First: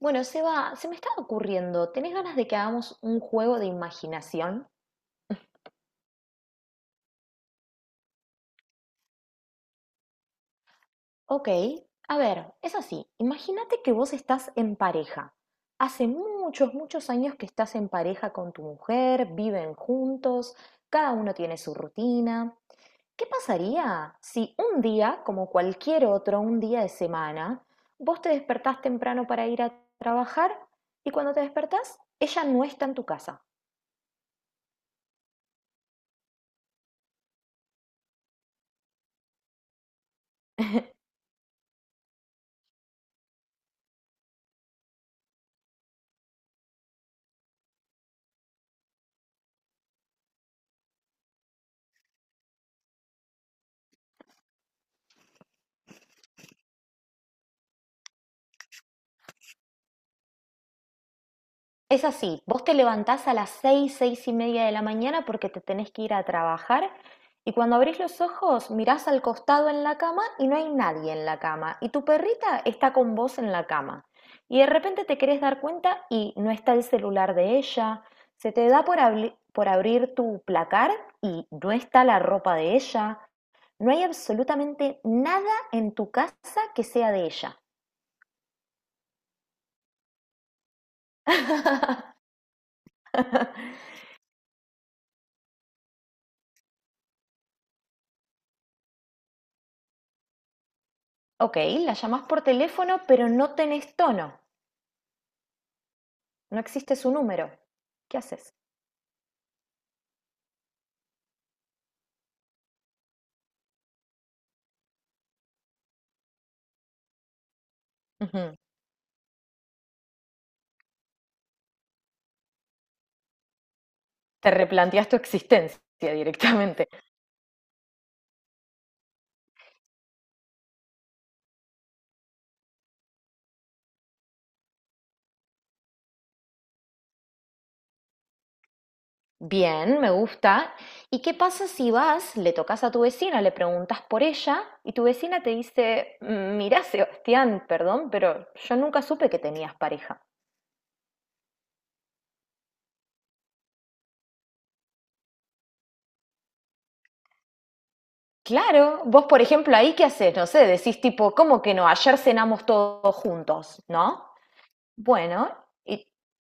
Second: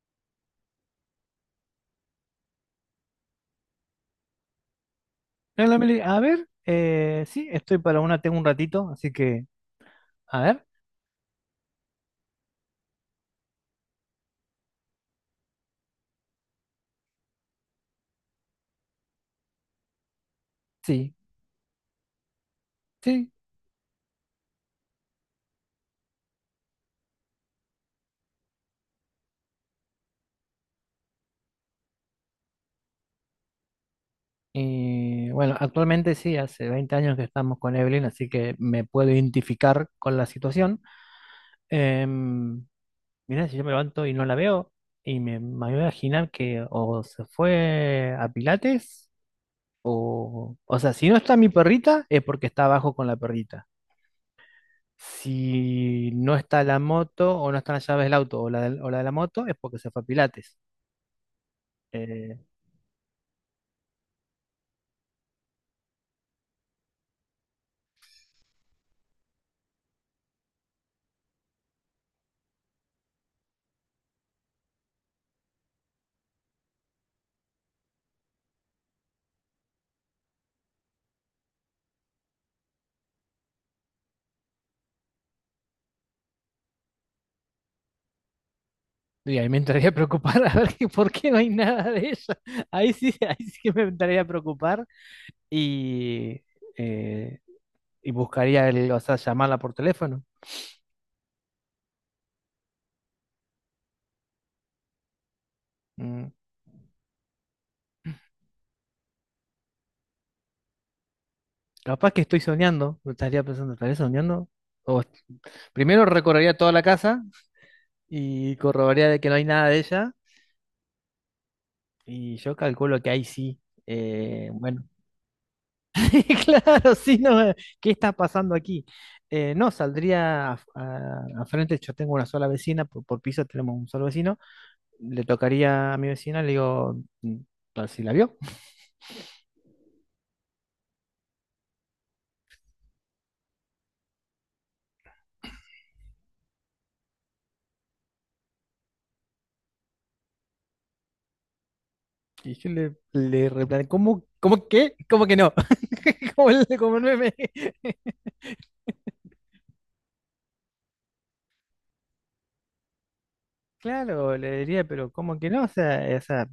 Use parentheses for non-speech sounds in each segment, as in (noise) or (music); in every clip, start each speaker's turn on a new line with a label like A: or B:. A: Bueno, Seba, se me está ocurriendo, ¿tenés ganas de que hagamos un juego de imaginación?
B: Hola, Meli. A ver, sí, estoy para una, tengo un ratito, así que, a ver,
A: Ok, a ver, es así, imagínate que vos estás en pareja. Hace muchos, muchos años que estás en pareja con tu mujer, viven juntos, cada
B: sí,
A: uno tiene su rutina. ¿Qué
B: sí.
A: pasaría si un día, como cualquier otro, un día de semana, vos te despertás temprano para ir a trabajar y cuando te despertás, ella no está en tu casa?
B: Y bueno, actualmente sí, hace 20 años que estamos con Evelyn, así que me puedo identificar con la situación. Em, Mirá, si yo me levanto y no la veo, y me voy a imaginar que o se fue a Pilates, o sea, si no está mi perrita, es porque está abajo con la perrita. Si no está la moto, o no están las llaves del auto, o la de la moto, es porque se fue a Pilates.
A: Es
B: Eh,
A: así, vos te levantás a las 6, 6:30 de la mañana porque te tenés que ir a trabajar y cuando abrís los ojos mirás al costado en la cama y no hay nadie en la cama y tu perrita está con vos en la cama y de repente te querés dar cuenta y no está el celular de ella, se te da por, por abrir tu placar y no está la ropa de ella, no hay absolutamente nada en tu casa que sea de ella.
B: y ahí me entraría a preocupar (laughs) a ver que, por qué no hay nada de
A: (laughs)
B: eso. Ahí sí, (laughs) ahí sí que me entraría a preocupar y, eh, y buscaría o sea, llamarla por teléfono.
A: Ok, la llamás por teléfono, pero no tenés tono,
B: Mm.
A: no existe su número. ¿Qué haces?
B: Capaz que estoy soñando, me estaría pensando, ¿estaré soñando? O- Primero recorrería toda la casa
A: Ujú.
B: y corroboraría de que no hay nada de ella. Y yo calculo que ahí sí.
A: Te
B: Bueno,
A: replanteas tu existencia
B: (laughs)
A: directamente.
B: claro, sí, no, ¿qué está pasando aquí? No, saldría a, a frente. Yo tengo una sola vecina, por piso tenemos un solo vecino, le tocaría a mi vecina, le digo, a ver si la vio.
A: Bien, me gusta. ¿Y qué pasa si vas, le tocas a tu vecina, le preguntas por ella y tu vecina te dice, mirá, Sebastián, perdón, pero yo nunca supe que tenías pareja?
B: Y yo ¿cómo, cómo qué? ¿Cómo que no? (laughs) Como el meme. (laughs)
A: Claro, vos por ejemplo ahí qué haces, no sé, decís tipo, ¿cómo que no? Ayer cenamos todos juntos, ¿no?
B: Claro, le diría, pero ¿cómo
A: Bueno,
B: que no? O sea,
A: y
B: o sea,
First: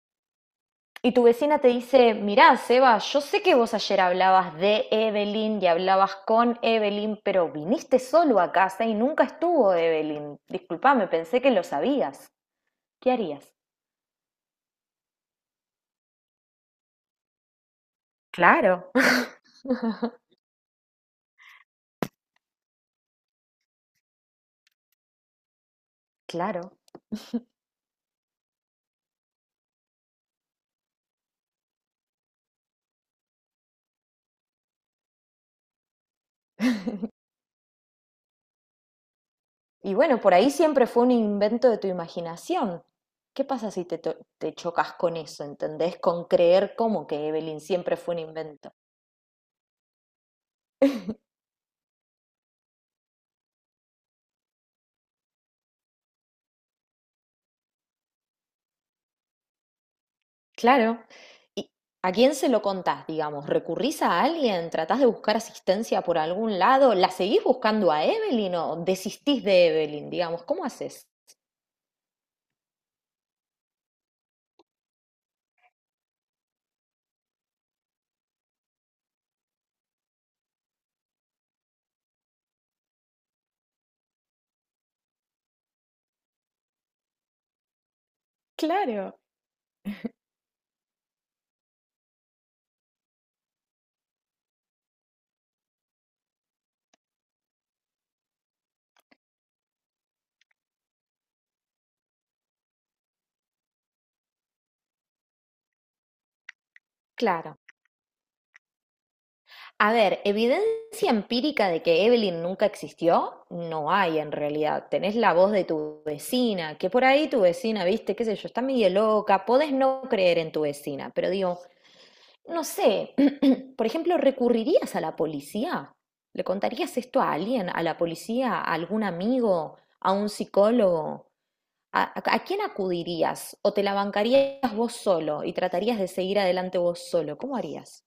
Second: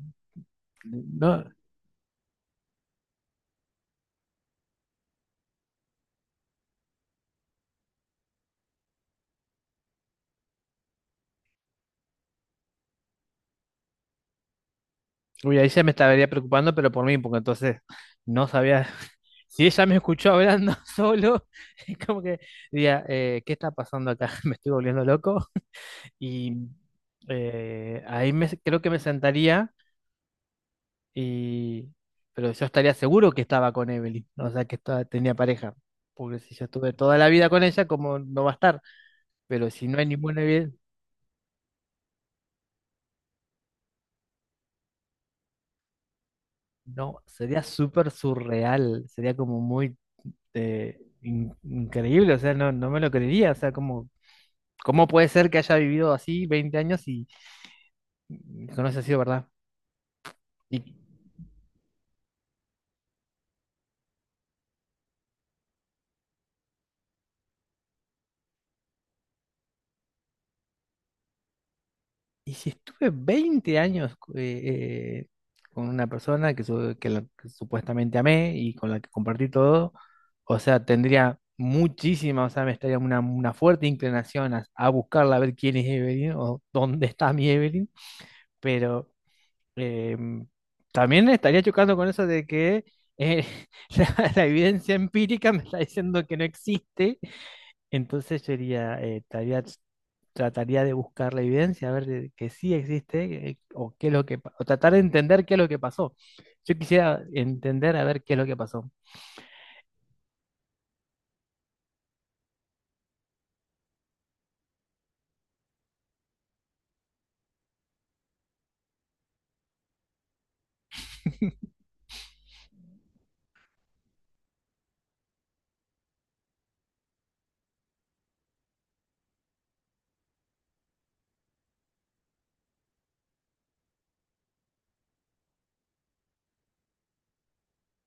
A: Y tu
B: no.
A: vecina te dice, mirá, Seba, yo sé que vos ayer hablabas de Evelyn y hablabas con Evelyn, pero viniste solo a casa y nunca estuvo Evelyn. Disculpame, pensé que lo sabías. ¿Qué harías?
B: Uy, ahí ya me estaría preocupando, pero por mí, porque entonces no sabía.
A: Claro.
B: (laughs)
A: (laughs)
B: Si ella me escuchó hablando (laughs) solo, es como que diría, ¿qué está pasando acá? (laughs) Me estoy volviendo loco. Y
A: Claro.
B: eh, ahí creo que me sentaría, y, pero yo estaría seguro que estaba con Evelyn, o sea, que tenía pareja. Porque si yo estuve toda la vida con ella, como no va a estar. Pero si
A: Y
B: no hay
A: bueno, por
B: ninguna
A: ahí
B: evidencia,
A: siempre fue un invento de tu imaginación. ¿Qué pasa si te chocas con eso? ¿Entendés? Con creer como
B: no,
A: que Evelyn
B: sería
A: siempre
B: súper
A: fue un invento.
B: surreal, sería como muy increíble, o sea, no, no me lo creería, o sea, ¿cómo puede ser que haya vivido así 20 años y que no haya sido verdad? Y,
A: Claro. ¿Y a quién se lo contás, digamos? ¿Recurrís a alguien? ¿Tratás de buscar asistencia por algún lado? ¿La seguís buscando a Evelyn o desistís de Evelyn, digamos? ¿Cómo haces?
B: y si estuve 20 años eh, con una persona que supuestamente amé y con la que compartí todo, o sea, tendría muchísima, o sea, me estaría una fuerte inclinación a buscarla, a ver quién es Evelyn o dónde está mi Evelyn, pero
A: Claro.
B: Eh, también estaría chocando con eso de que eh, (laughs) la evidencia empírica me está diciendo que no existe, entonces yo diría, trataría de buscar la evidencia, a ver que sí existe, o qué es lo que, o tratar de entender qué es lo que pasó. Yo quisiera
A: Claro.
B: entender a ver qué es lo que pasó.
A: A ver, evidencia empírica de que Evelyn nunca existió, no hay en realidad. Tenés la voz de tu vecina, que por ahí tu vecina, viste, qué sé yo, está medio loca, podés no creer en tu vecina, pero digo, no sé, (clears throat) por ejemplo, ¿recurrirías a la policía? ¿Le contarías esto a alguien, a la policía, a algún amigo, a un psicólogo? A quién acudirías? ¿O te la bancarías vos solo y tratarías de seguir adelante vos solo? ¿Cómo harías?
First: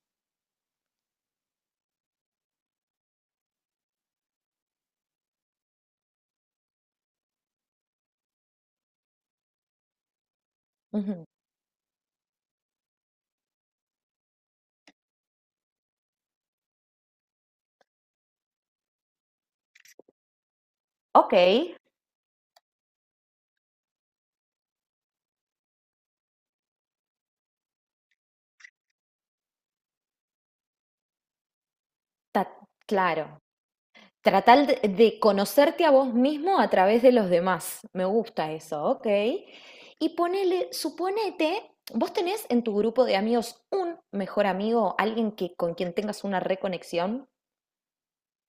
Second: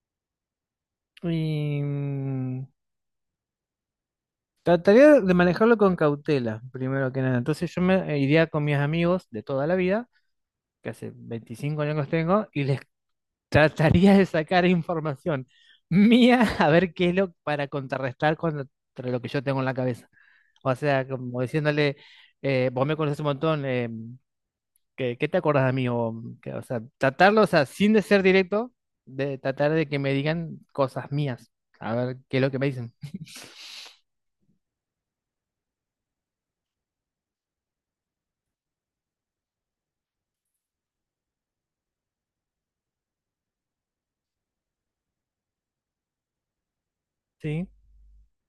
B: Y trataría de manejarlo con cautela, primero que nada. Entonces yo me iría con mis amigos de toda la vida, que hace
A: Ujú.
B: 25 años que los tengo, y les trataría de sacar información mía a ver qué es lo para contrarrestar contra lo que yo tengo en la cabeza. O sea,
A: Ok,
B: como diciéndole, vos me conoces un montón, ¿qué te acordás de mí? O sea, tratarlo, o sea, sin de ser directo, de tratar de que me digan cosas mías. A ver qué es lo
A: ta-
B: que me dicen.
A: claro. Tratar de conocerte a vos mismo a través de los demás. Me gusta eso, ok. Y ponele, suponete, vos tenés en tu grupo de amigos un mejor amigo, alguien que, con quien tengas una reconexión.
B: Sí,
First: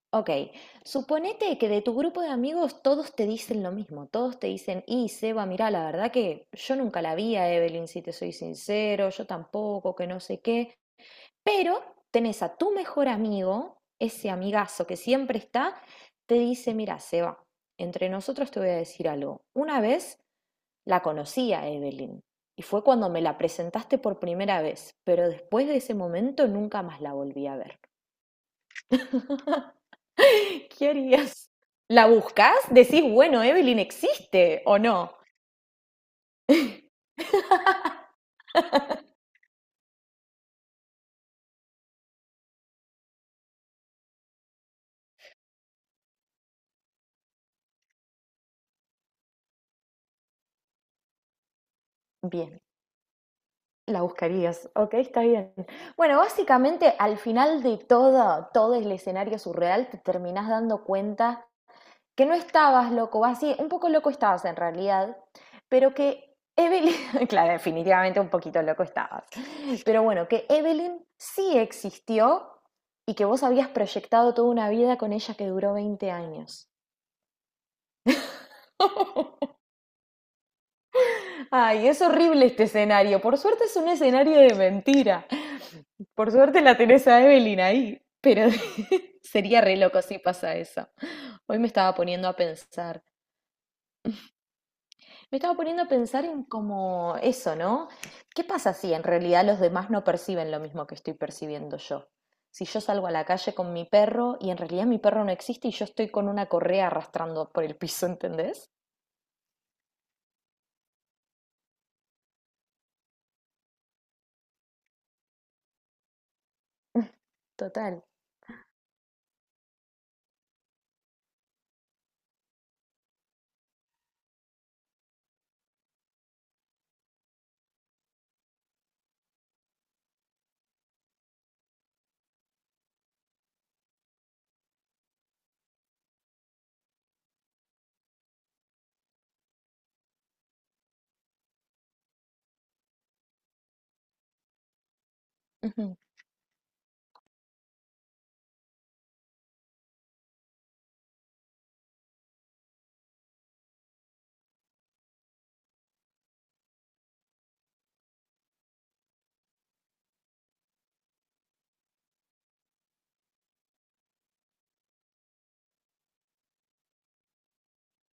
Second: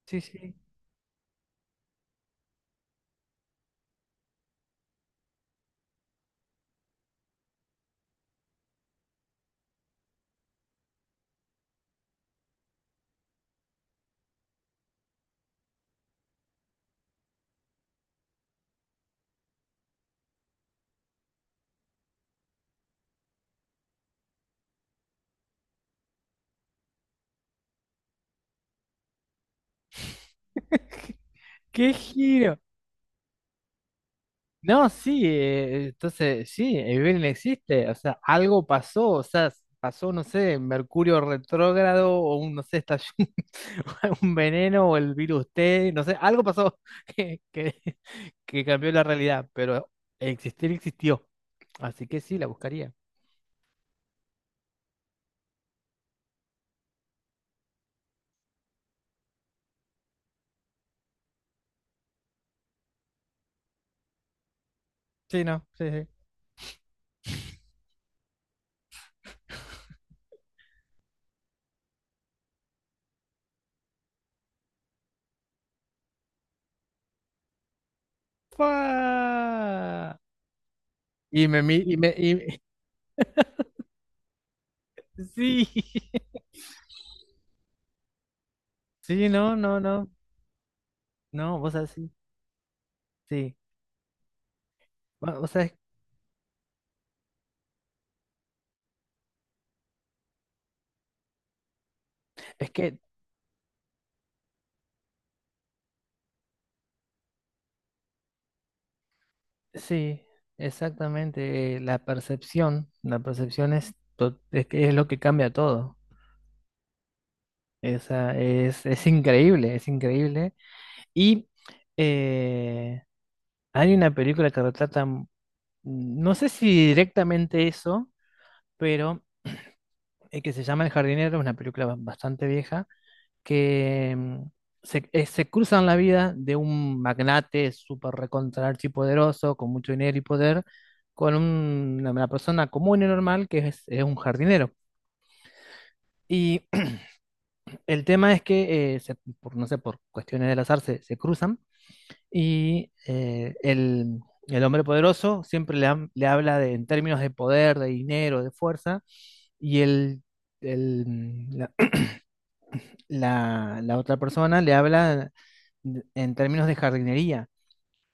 B: sí,
A: Ok,
B: sí.
A: suponete que de tu grupo de amigos todos te dicen lo mismo, todos te dicen, y Seba, mirá, la verdad que yo nunca la vi a Evelyn, si te soy sincero, yo tampoco, que no sé qué. Pero tenés a tu mejor amigo, ese amigazo que siempre está, te dice, mira, Seba, entre nosotros te voy a decir algo. Una vez la conocí a Evelyn y fue cuando me la presentaste por primera vez, pero después de ese momento nunca más la volví a ver. (laughs) ¿Qué harías?
B: ¡Qué
A: ¿La buscas?
B: giro!
A: Decís, bueno, Evelyn existe o
B: No,
A: no.
B: sí, entonces sí, Evelyn existe, o sea,
A: (laughs)
B: algo pasó, o sea, pasó, no sé, Mercurio retrógrado o un, no sé, estalló (laughs) un veneno o el virus T, no sé, algo pasó (laughs) que, que cambió la realidad, pero existir existió, así que sí, la
A: Bien.
B: buscaría.
A: La buscarías. Ok, está bien. Bueno, básicamente al final de todo, todo el escenario surreal, te terminás dando cuenta que no estabas loco, o así, un poco loco estabas en realidad,
B: Sí, no, sí,
A: pero
B: sí.
A: que Evelyn, (laughs) claro, definitivamente un poquito loco estabas, pero bueno, que Evelyn sí existió y que vos habías proyectado toda una vida con ella que duró 20 años.
B: ¡Fua! Y me, mi-
A: Ay, es
B: y
A: horrible
B: me-
A: este escenario. Por suerte es un escenario de mentira.
B: (laughs) sí,
A: Por
B: (laughs)
A: suerte la tenés a Evelyn ahí. Pero (laughs)
B: sí, no,
A: sería re
B: no,
A: loco
B: no,
A: si pasa eso.
B: no,
A: Hoy me
B: vos
A: estaba
B: así, sí,
A: poniendo a pensar.
B: sí.
A: Me
B: Bueno, o
A: estaba
B: sea,
A: poniendo a pensar en como eso, ¿no? ¿Qué pasa si en realidad los demás no perciben lo mismo que estoy percibiendo yo? Si
B: es
A: yo
B: que.
A: salgo a la calle con mi perro y en realidad mi perro no existe y yo estoy con una correa arrastrando por el piso, ¿entendés?
B: Sí, exactamente. La percepción es, que es lo que cambia todo.
A: Total.
B: Esa es increíble, es increíble. Y eh, hay una película que retrata, no sé si directamente eso, pero que se llama El jardinero, una película bastante vieja, que se cruzan la vida de un magnate súper recontra archipoderoso, con mucho dinero y poder, con una persona común y normal que es un jardinero.
A: Ujú.
B: Y (clears throat) el tema es que, por, no sé, por cuestiones del azar se cruzan y el hombre poderoso siempre le habla de, en términos de poder, de dinero, de fuerza, y el, mm, la, (clears throat) la otra persona le habla en términos de jardinería.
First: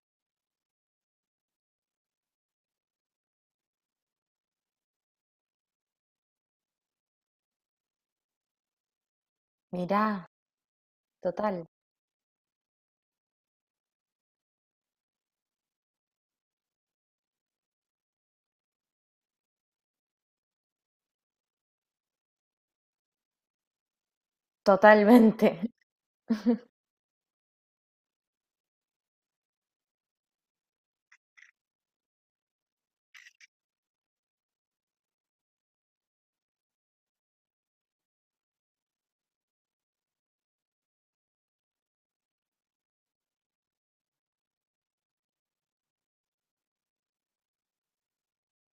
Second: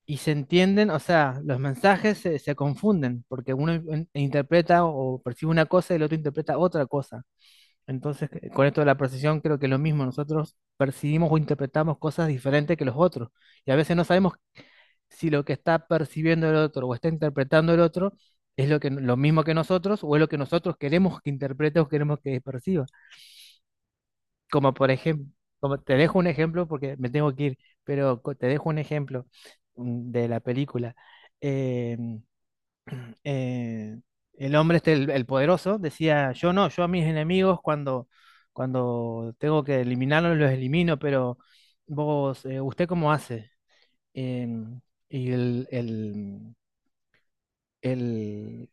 B: Y se entienden, o sea, los mensajes se confunden, porque uno interpreta o percibe una cosa y el otro interpreta otra cosa. Entonces, con esto de la percepción creo que es lo
A: Mirá,
B: mismo, nosotros percibimos o
A: total.
B: interpretamos cosas diferentes que los otros, y a veces no sabemos si lo que está percibiendo el otro o está interpretando el otro es lo mismo que nosotros o es lo que nosotros queremos que interprete o queremos que perciba. Como por ejemplo,
A: Totalmente.
B: Como te dejo un
A: (laughs)
B: ejemplo porque me tengo que ir, pero te dejo un ejemplo de la película. Eh, eh, el hombre este, el poderoso, decía, yo no, yo a mis enemigos cuando tengo que eliminarlos, los elimino, pero ¿usted cómo hace? Em, y el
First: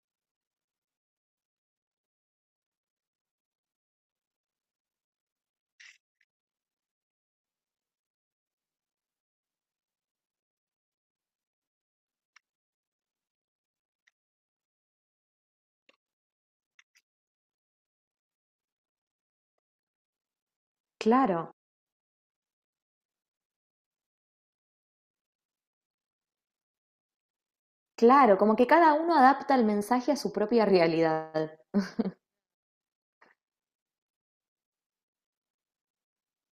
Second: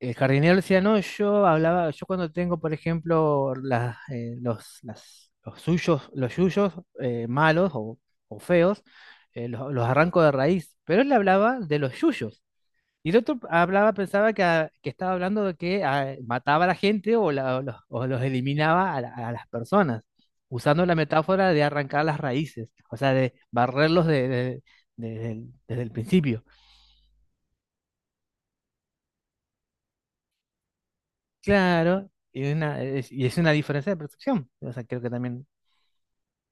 B: el jardinero le decía, no, yo hablaba, yo cuando tengo, por ejemplo, las, los, las- los suyos, los yuyos malos o feos, los arranco de raíz. Pero él hablaba de los yuyos. Y el otro pensaba que estaba hablando de que mataba a la gente o los eliminaba a las personas, usando la
A: Claro,
B: metáfora de arrancar las raíces, o sea, de barrerlos de- desde desde el principio.
A: claro, como que cada uno adapta el mensaje a su propia realidad.
B: Claro, y es una diferencia de percepción. O sea, creo que también.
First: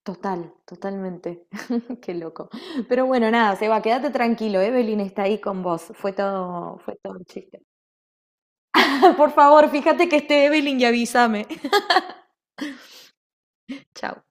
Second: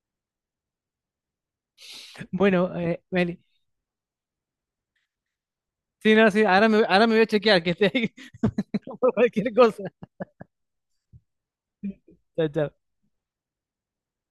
A: Total, totalmente. (laughs) Qué loco.
B: Bueno,
A: Pero bueno,
B: Meli.
A: nada, Seba, quédate tranquilo, Evelyn está ahí con vos.
B: Sí, no, sí, ahora me,
A: Fue
B: ahora me
A: todo
B: voy
A: un
B: a chequear
A: chiste.
B: que esté ahí (laughs) por
A: (laughs) Por
B: cualquier
A: favor,
B: cosa.
A: fíjate que esté Evelyn y avísame. (laughs)
B: Chao, chao.
A: Chao.